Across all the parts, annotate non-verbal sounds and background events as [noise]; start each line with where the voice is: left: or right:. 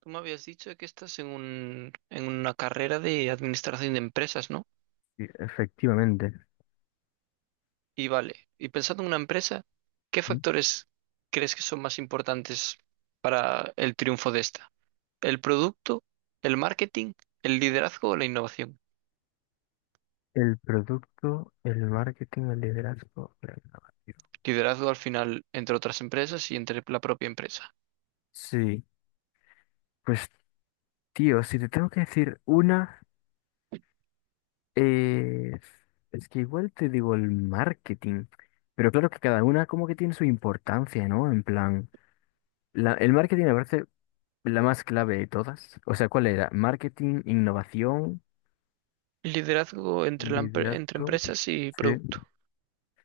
right: Tú me habías dicho que estás en una carrera de administración de empresas, ¿no?
left: Sí, efectivamente.
right: Y vale, y pensando en una empresa, ¿qué
left: Ujú.
right: factores crees que son más importantes para el triunfo de esta? ¿El producto, el marketing, el liderazgo o la innovación?
left: El producto, el marketing, el liderazgo, la innovación.
right: Liderazgo al final entre otras empresas y entre la propia empresa.
left: Sí, pues tío, si te tengo que decir una, eh, es que igual te digo el marketing, pero claro que cada una como que tiene su importancia, ¿no? En plan, el marketing me parece la más clave de todas. O sea, ¿cuál era? Marketing, innovación,
right: Liderazgo entre
left: liderazgo.
right: empresas y
left: Sí.
right: producto.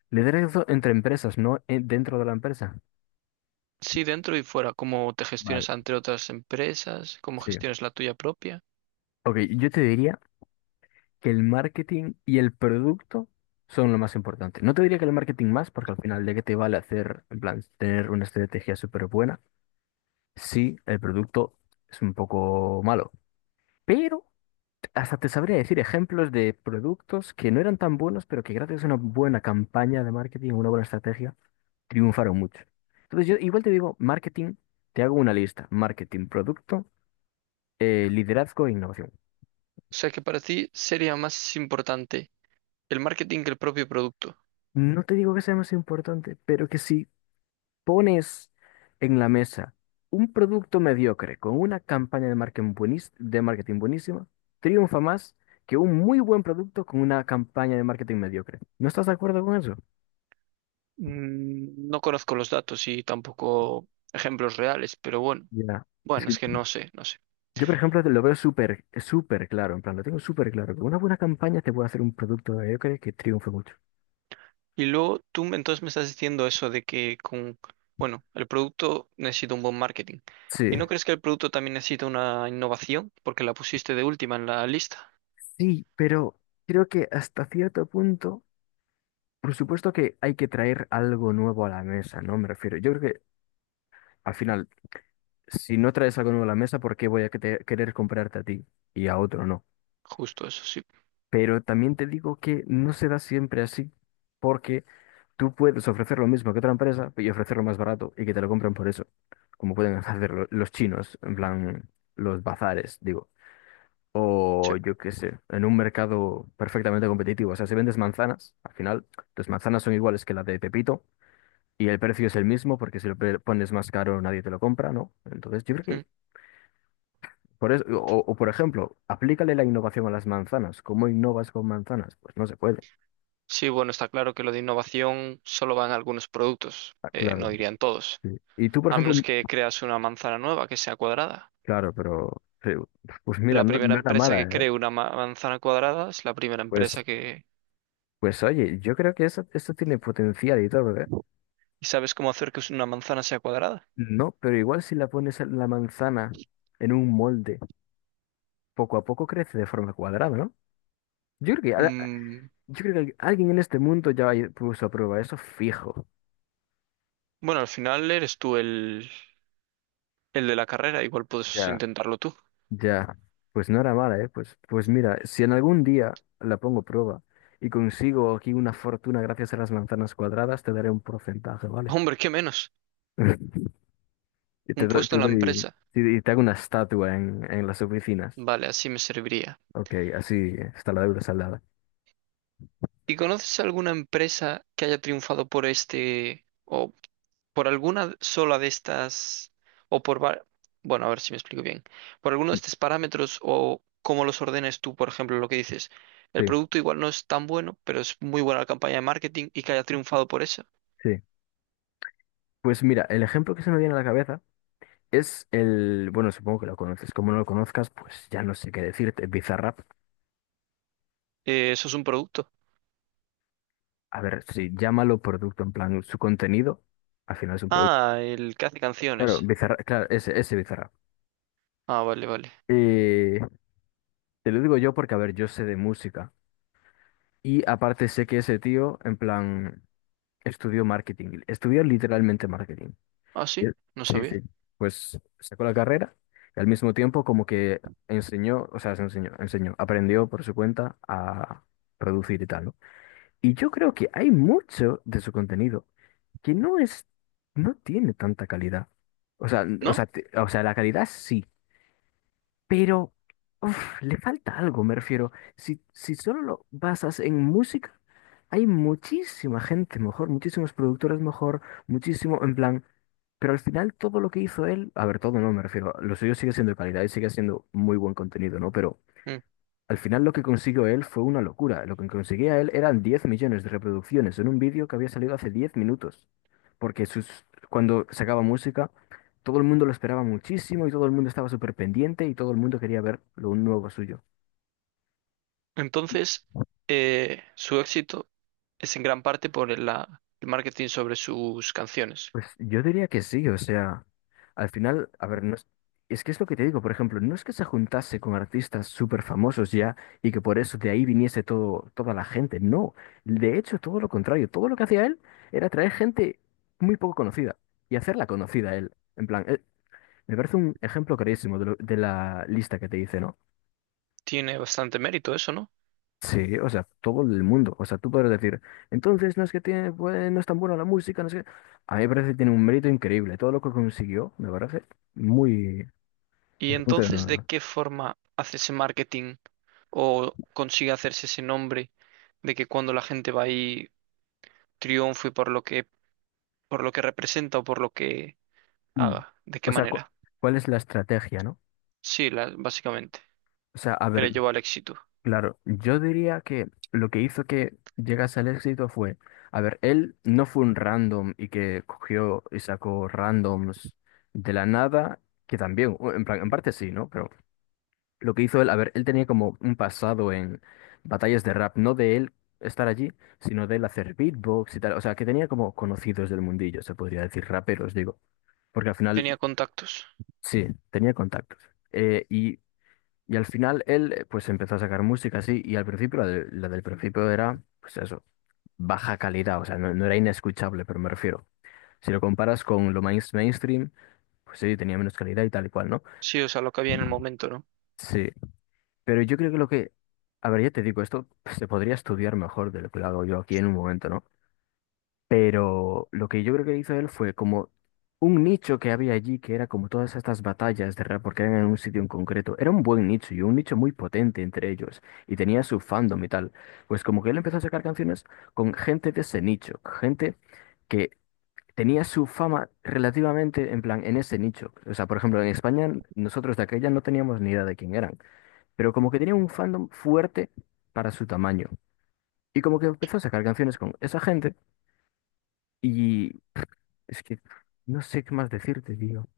left: Liderazgo entre empresas, no, dentro de la empresa.
right: Sí, dentro y fuera, cómo te
left: Vale,
right: gestiones entre otras empresas, cómo
left: sí.
right: gestiones la tuya propia.
left: Ok, yo te diría que el marketing y el producto son lo más importante. No te diría que el marketing más, porque al final de qué te vale hacer, en plan, tener una estrategia súper buena, si el producto es un poco malo. Pero hasta te sabría decir ejemplos de productos que no eran tan buenos, pero que gracias a una buena campaña de marketing o una buena estrategia, triunfaron mucho. Entonces yo igual te digo, marketing, te hago una lista, marketing, producto, liderazgo e innovación.
right: O sea que para ti sería más importante el marketing que el propio producto.
left: No te digo que sea más importante, pero que sí. Pones en la mesa un producto mediocre con una campaña de marketing de marketing buenísima, triunfa más que un muy buen producto con una campaña de marketing mediocre. ¿No estás de acuerdo con eso?
right: Mm, no conozco los datos y tampoco ejemplos reales, pero bueno,
left: Ya. Es
right: bueno,
left: que
right: es que no sé, no sé.
left: yo, por ejemplo, te lo veo súper, súper claro, en plan, lo tengo súper claro, que una buena campaña te puede hacer un producto mediocre que triunfe mucho.
right: Entonces me estás diciendo eso de bueno, el producto necesita un buen marketing.
left: Sí,
right: ¿Y no crees que el producto también necesita una innovación? Porque la pusiste de última en la lista.
left: sí, pero creo que hasta cierto punto, por supuesto que hay que traer algo nuevo a la mesa, ¿no? Me refiero, yo creo que al final, si no traes algo nuevo a la mesa, ¿por qué voy a querer comprarte a ti y a otro no?
right: Justo eso, sí.
left: Pero también te digo que no se da siempre así, porque tú puedes ofrecer lo mismo que otra empresa y ofrecerlo más barato y que te lo compren por eso, como pueden [laughs] hacer los chinos, en plan los bazares, digo.
right: Sí.
left: O yo qué sé, en un mercado perfectamente competitivo. O sea, si vendes manzanas, al final, tus manzanas son iguales que la de Pepito y el precio es el mismo porque si lo pones más caro nadie te lo compra, ¿no? Entonces, yo creo que,
right: Mm.
left: por eso, por ejemplo, aplícale la innovación a las manzanas. ¿Cómo innovas con manzanas? Pues no se puede.
right: Sí, bueno, está claro que lo de innovación solo van a algunos productos,
left: Ah,
right: no
left: claro.
right: dirían todos.
left: Sí. Y tú, por
right: A
left: ejemplo,
right: menos que creas una manzana nueva que sea cuadrada.
left: claro, pero sí, pues mira,
right: La
left: no,
right: primera
left: no era
right: empresa
left: mala,
right: que
left: ¿eh?
right: cree una manzana cuadrada es la primera
left: Pues,
right: empresa que...
left: pues, oye, yo creo que eso tiene potencial y todo, ¿eh?
right: ¿Y sabes cómo hacer que una manzana sea cuadrada?
left: No, pero igual si la pones en la manzana en un molde, poco a poco crece de forma cuadrada, ¿no? Yo creo que, al-
right: Mm,
left: yo creo que alguien en este mundo ya puso a prueba eso fijo.
right: bueno, al final eres el de la carrera, igual puedes
left: Ya.
right: intentarlo tú.
left: Ya, pues no era mala, ¿eh? Pues, mira, si en algún día la pongo prueba y consigo aquí una fortuna gracias a las manzanas cuadradas, te daré un porcentaje, ¿vale?
right: Hombre, qué menos.
left: [laughs] Y
right: Un
left: te
right: puesto en la
left: doy-
right: empresa.
left: y te hago una estatua en las oficinas.
right: Vale, así me serviría.
left: Ok, así está la deuda saldada.
right: ¿Y conoces alguna empresa que haya triunfado por este o por alguna sola de estas, o por, va- bueno, a ver si me explico bien, por alguno de
left: Sí,
right: estos parámetros o cómo los ordenes tú, por ejemplo, lo que dices, el
left: sí.
right: producto igual no es tan bueno, pero es muy buena la campaña de marketing y que haya triunfado por eso.
left: Sí. Pues mira, el ejemplo que se me viene a la cabeza es el, bueno, supongo que lo conoces, como no lo conozcas, pues ya no sé qué decirte, Bizarrap.
right: Eso es un producto.
left: A ver, sí, llámalo producto, en plan, su contenido, al final es un producto.
right: Ah, el que hace
left: Claro,
right: canciones.
left: Bizarra, claro, ese Bizarra.
right: Ah, vale, vale.
left: Eh, te lo digo yo porque, a ver, yo sé de música. Y aparte sé que ese tío, en plan, estudió marketing. Estudió literalmente marketing.
right: Ah,
left: Y-
right: sí, no
left: Sí,
right: sabía.
left: sí. Pues sacó la carrera y al mismo tiempo como que enseñó, o sea, se enseñó, aprendió por su cuenta a producir y tal, ¿no? Y yo creo que hay mucho de su contenido que no es, no tiene tanta calidad. O sea, n- o
right: ¿No?
left: sea, te- o sea, la calidad sí. Pero uf, le falta algo, me refiero. Si solo lo basas en música, hay muchísima gente mejor, muchísimos productores mejor, muchísimo, en plan. Pero al final todo lo que hizo él, a ver, todo no, me refiero, lo suyo sigue siendo de calidad y sigue siendo muy buen contenido, ¿no? Pero
right: Mm.
left: al final lo que consiguió él fue una locura. Lo que conseguía él eran 10 millones de reproducciones en un vídeo que había salido hace 10 minutos. Porque cuando sacaba música, todo el mundo lo esperaba muchísimo y todo el mundo estaba súper pendiente y todo el mundo quería ver lo nuevo suyo.
right: Entonces, su éxito es en gran parte por el marketing sobre sus canciones.
left: Pues yo diría que sí, o sea, al final, a ver, no es, es que es lo que te digo, por ejemplo, no es que se juntase con artistas súper famosos ya y que por eso de ahí viniese todo, toda la gente, no, de hecho todo lo contrario, todo lo que hacía él era traer gente muy poco conocida y hacerla conocida a él, en plan, me parece un ejemplo clarísimo de la lista que te hice, ¿no?
right: Tiene bastante mérito eso, ¿no?
left: Sí, o sea, todo el mundo. O sea, tú podrás decir, entonces no es que tiene, pues, no es tan buena la música, no sé qué. A mí me parece que tiene un mérito increíble. Todo lo que consiguió me parece muy.
right: ¿Y
left: Es punto de
right: entonces de qué forma hace ese marketing o consigue hacerse ese nombre de que cuando la gente va ahí triunfe por lo que representa o por lo que
left: Mm.
right: haga? ¿De qué
left: O sea,
right: manera?
left: ¿cuál es la estrategia, no?
right: Sí, básicamente,
left: O sea, a
right: que le
left: ver,
right: llevó al éxito.
left: claro, yo diría que lo que hizo que llegase al éxito fue, a ver, él no fue un random y que cogió y sacó randoms de la nada, que también, o en plan, en parte sí, ¿no? Pero lo que hizo él, a ver, él tenía como un pasado en batallas de rap, no de él estar allí, sino de él hacer beatbox y tal. O sea, que tenía como conocidos del mundillo, se podría decir, raperos, digo. Porque al final,
right: Tenía contactos.
left: sí, tenía contactos. Eh, y, y al final él, pues empezó a sacar música así, y al principio, la del principio era, pues eso, baja calidad, o sea, no, no era inescuchable, pero me refiero. Si lo comparas con lo mainstream, pues sí, tenía menos calidad y tal y cual, ¿no?
right: Sí, o sea, lo que había en el momento, ¿no?
left: Sí. Pero yo creo que lo que, a ver, ya te digo, esto pues, se podría estudiar mejor de lo que lo hago yo aquí en un momento, ¿no? Pero lo que yo creo que hizo él fue como un nicho que había allí, que era como todas estas batallas de rap, porque eran en un sitio en concreto. Era un buen nicho y un nicho muy potente entre ellos, y tenía su fandom y tal. Pues como que él empezó a sacar canciones con gente de ese nicho, gente que tenía su fama relativamente en plan en ese nicho. O sea, por ejemplo, en España nosotros de aquella no teníamos ni idea de quién eran pero como que tenía un fandom fuerte para su tamaño. Y como que empezó a sacar canciones con esa gente y es que no sé qué más decirte, digo.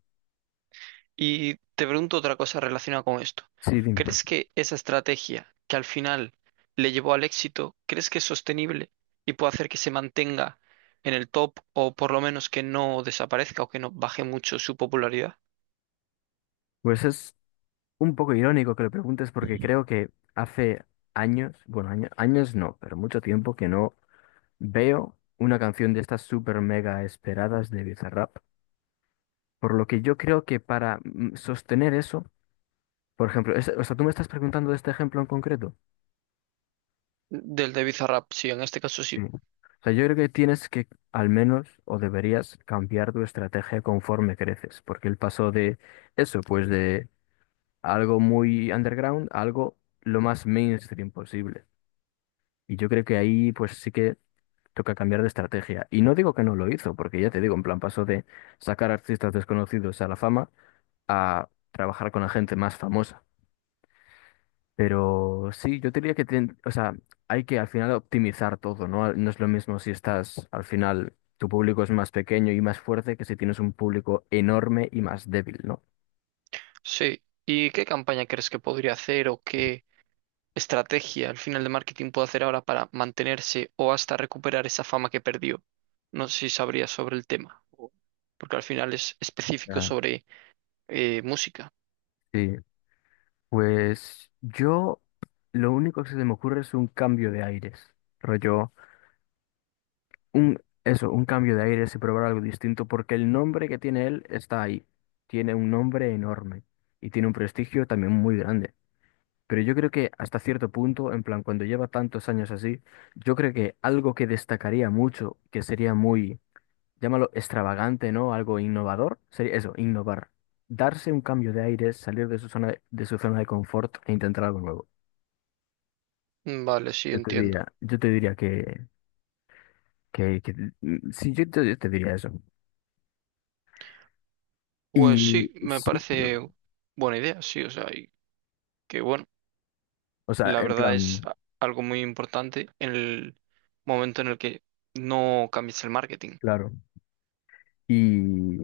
right: Y te pregunto otra cosa relacionada con esto.
left: Sí, dime.
right: ¿Crees que esa estrategia que al final le llevó al éxito, crees que es sostenible y puede hacer que se mantenga en el top o por lo menos que no desaparezca o que no baje mucho su popularidad?
left: Pues es un poco irónico que lo preguntes porque creo que hace años, bueno, años no, pero mucho tiempo que no veo una canción de estas super mega esperadas de Bizarrap. Por lo que yo creo que para sostener eso, por ejemplo, o sea, tú me estás preguntando de este ejemplo en concreto.
right: Del de Bizarrap, sí, en este caso
left: Sí.
right: sí.
left: O sea, yo creo que tienes que, al menos, o deberías cambiar tu estrategia conforme creces, porque el paso de eso, pues de algo muy underground a algo lo más mainstream posible. Y yo creo que ahí, pues sí que toca cambiar de estrategia. Y no digo que no lo hizo, porque ya te digo, en plan, paso de sacar artistas desconocidos a la fama a trabajar con la gente más famosa. Pero sí, yo diría que o sea, hay que al final optimizar todo, ¿no? No es lo mismo si estás, al final, tu público es más pequeño y más fuerte que si tienes un público enorme y más débil, ¿no?
right: Sí. ¿Y qué campaña crees que podría hacer o qué estrategia al final de marketing puede hacer ahora para mantenerse o hasta recuperar esa fama que perdió? No sé si sabrías sobre el tema, o porque al final es específico
left: Ah,
right: sobre eh, música.
left: sí. Pues yo lo único que se me ocurre es un cambio de aires. Rollo, un un cambio de aires y probar algo distinto, porque el nombre que tiene él está ahí. Tiene un nombre enorme y tiene un prestigio también muy grande. Pero yo creo que hasta cierto punto, en plan, cuando lleva tantos años así, yo creo que algo que destacaría mucho, que sería muy, llámalo extravagante, ¿no? Algo innovador, sería eso, innovar. Darse un cambio de aire, salir de su zona de su zona de confort e intentar algo nuevo.
right: Vale, sí,
left: Yo te
right: entiendo.
left: diría, yo te diría que sí, yo te diría eso. Y
right: Pues sí,
left: y
right: me
left: sí,
right: parece buena idea, sí, o sea, y que bueno,
left: o sea,
right: la
left: en
right: verdad es
left: plan,
right: algo muy importante en el momento en el que no cambies el marketing.
left: claro. Y,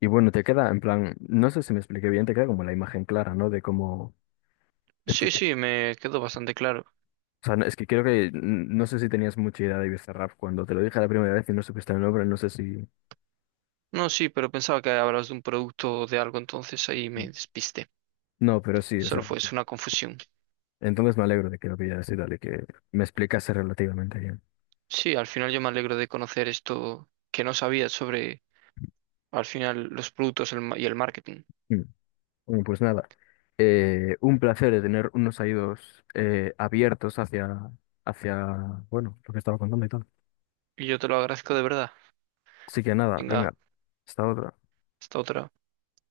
left: y, bueno, te queda, en plan, no sé si me expliqué bien, te queda como la imagen clara, ¿no? De cómo. Es que
right: Sí, sí, me quedó bastante claro.
left: o sea, es que creo que no sé si tenías mucha idea de Bizarrap cuando te lo dije la primera vez y no supiste el nombre, no sé si.
right: No, sí, pero pensaba que hablabas de un producto o de algo, entonces ahí me despisté.
left: No, pero sí, o
right: Solo
left: sea,
right: fue, es una confusión.
left: entonces me alegro de que lo pillaras y tal, y que me explicase relativamente bien.
right: Sí, al final yo me alegro de conocer esto que no sabía sobre, al final, los productos y el marketing.
left: Mm. Bueno, pues nada, un placer de tener unos oídos abiertos hacia, hacia, bueno, lo que estaba contando y tal.
right: Y yo te lo agradezco de verdad.
left: Así que nada,
right: Venga,
left: venga, hasta otra.
right: hasta otra.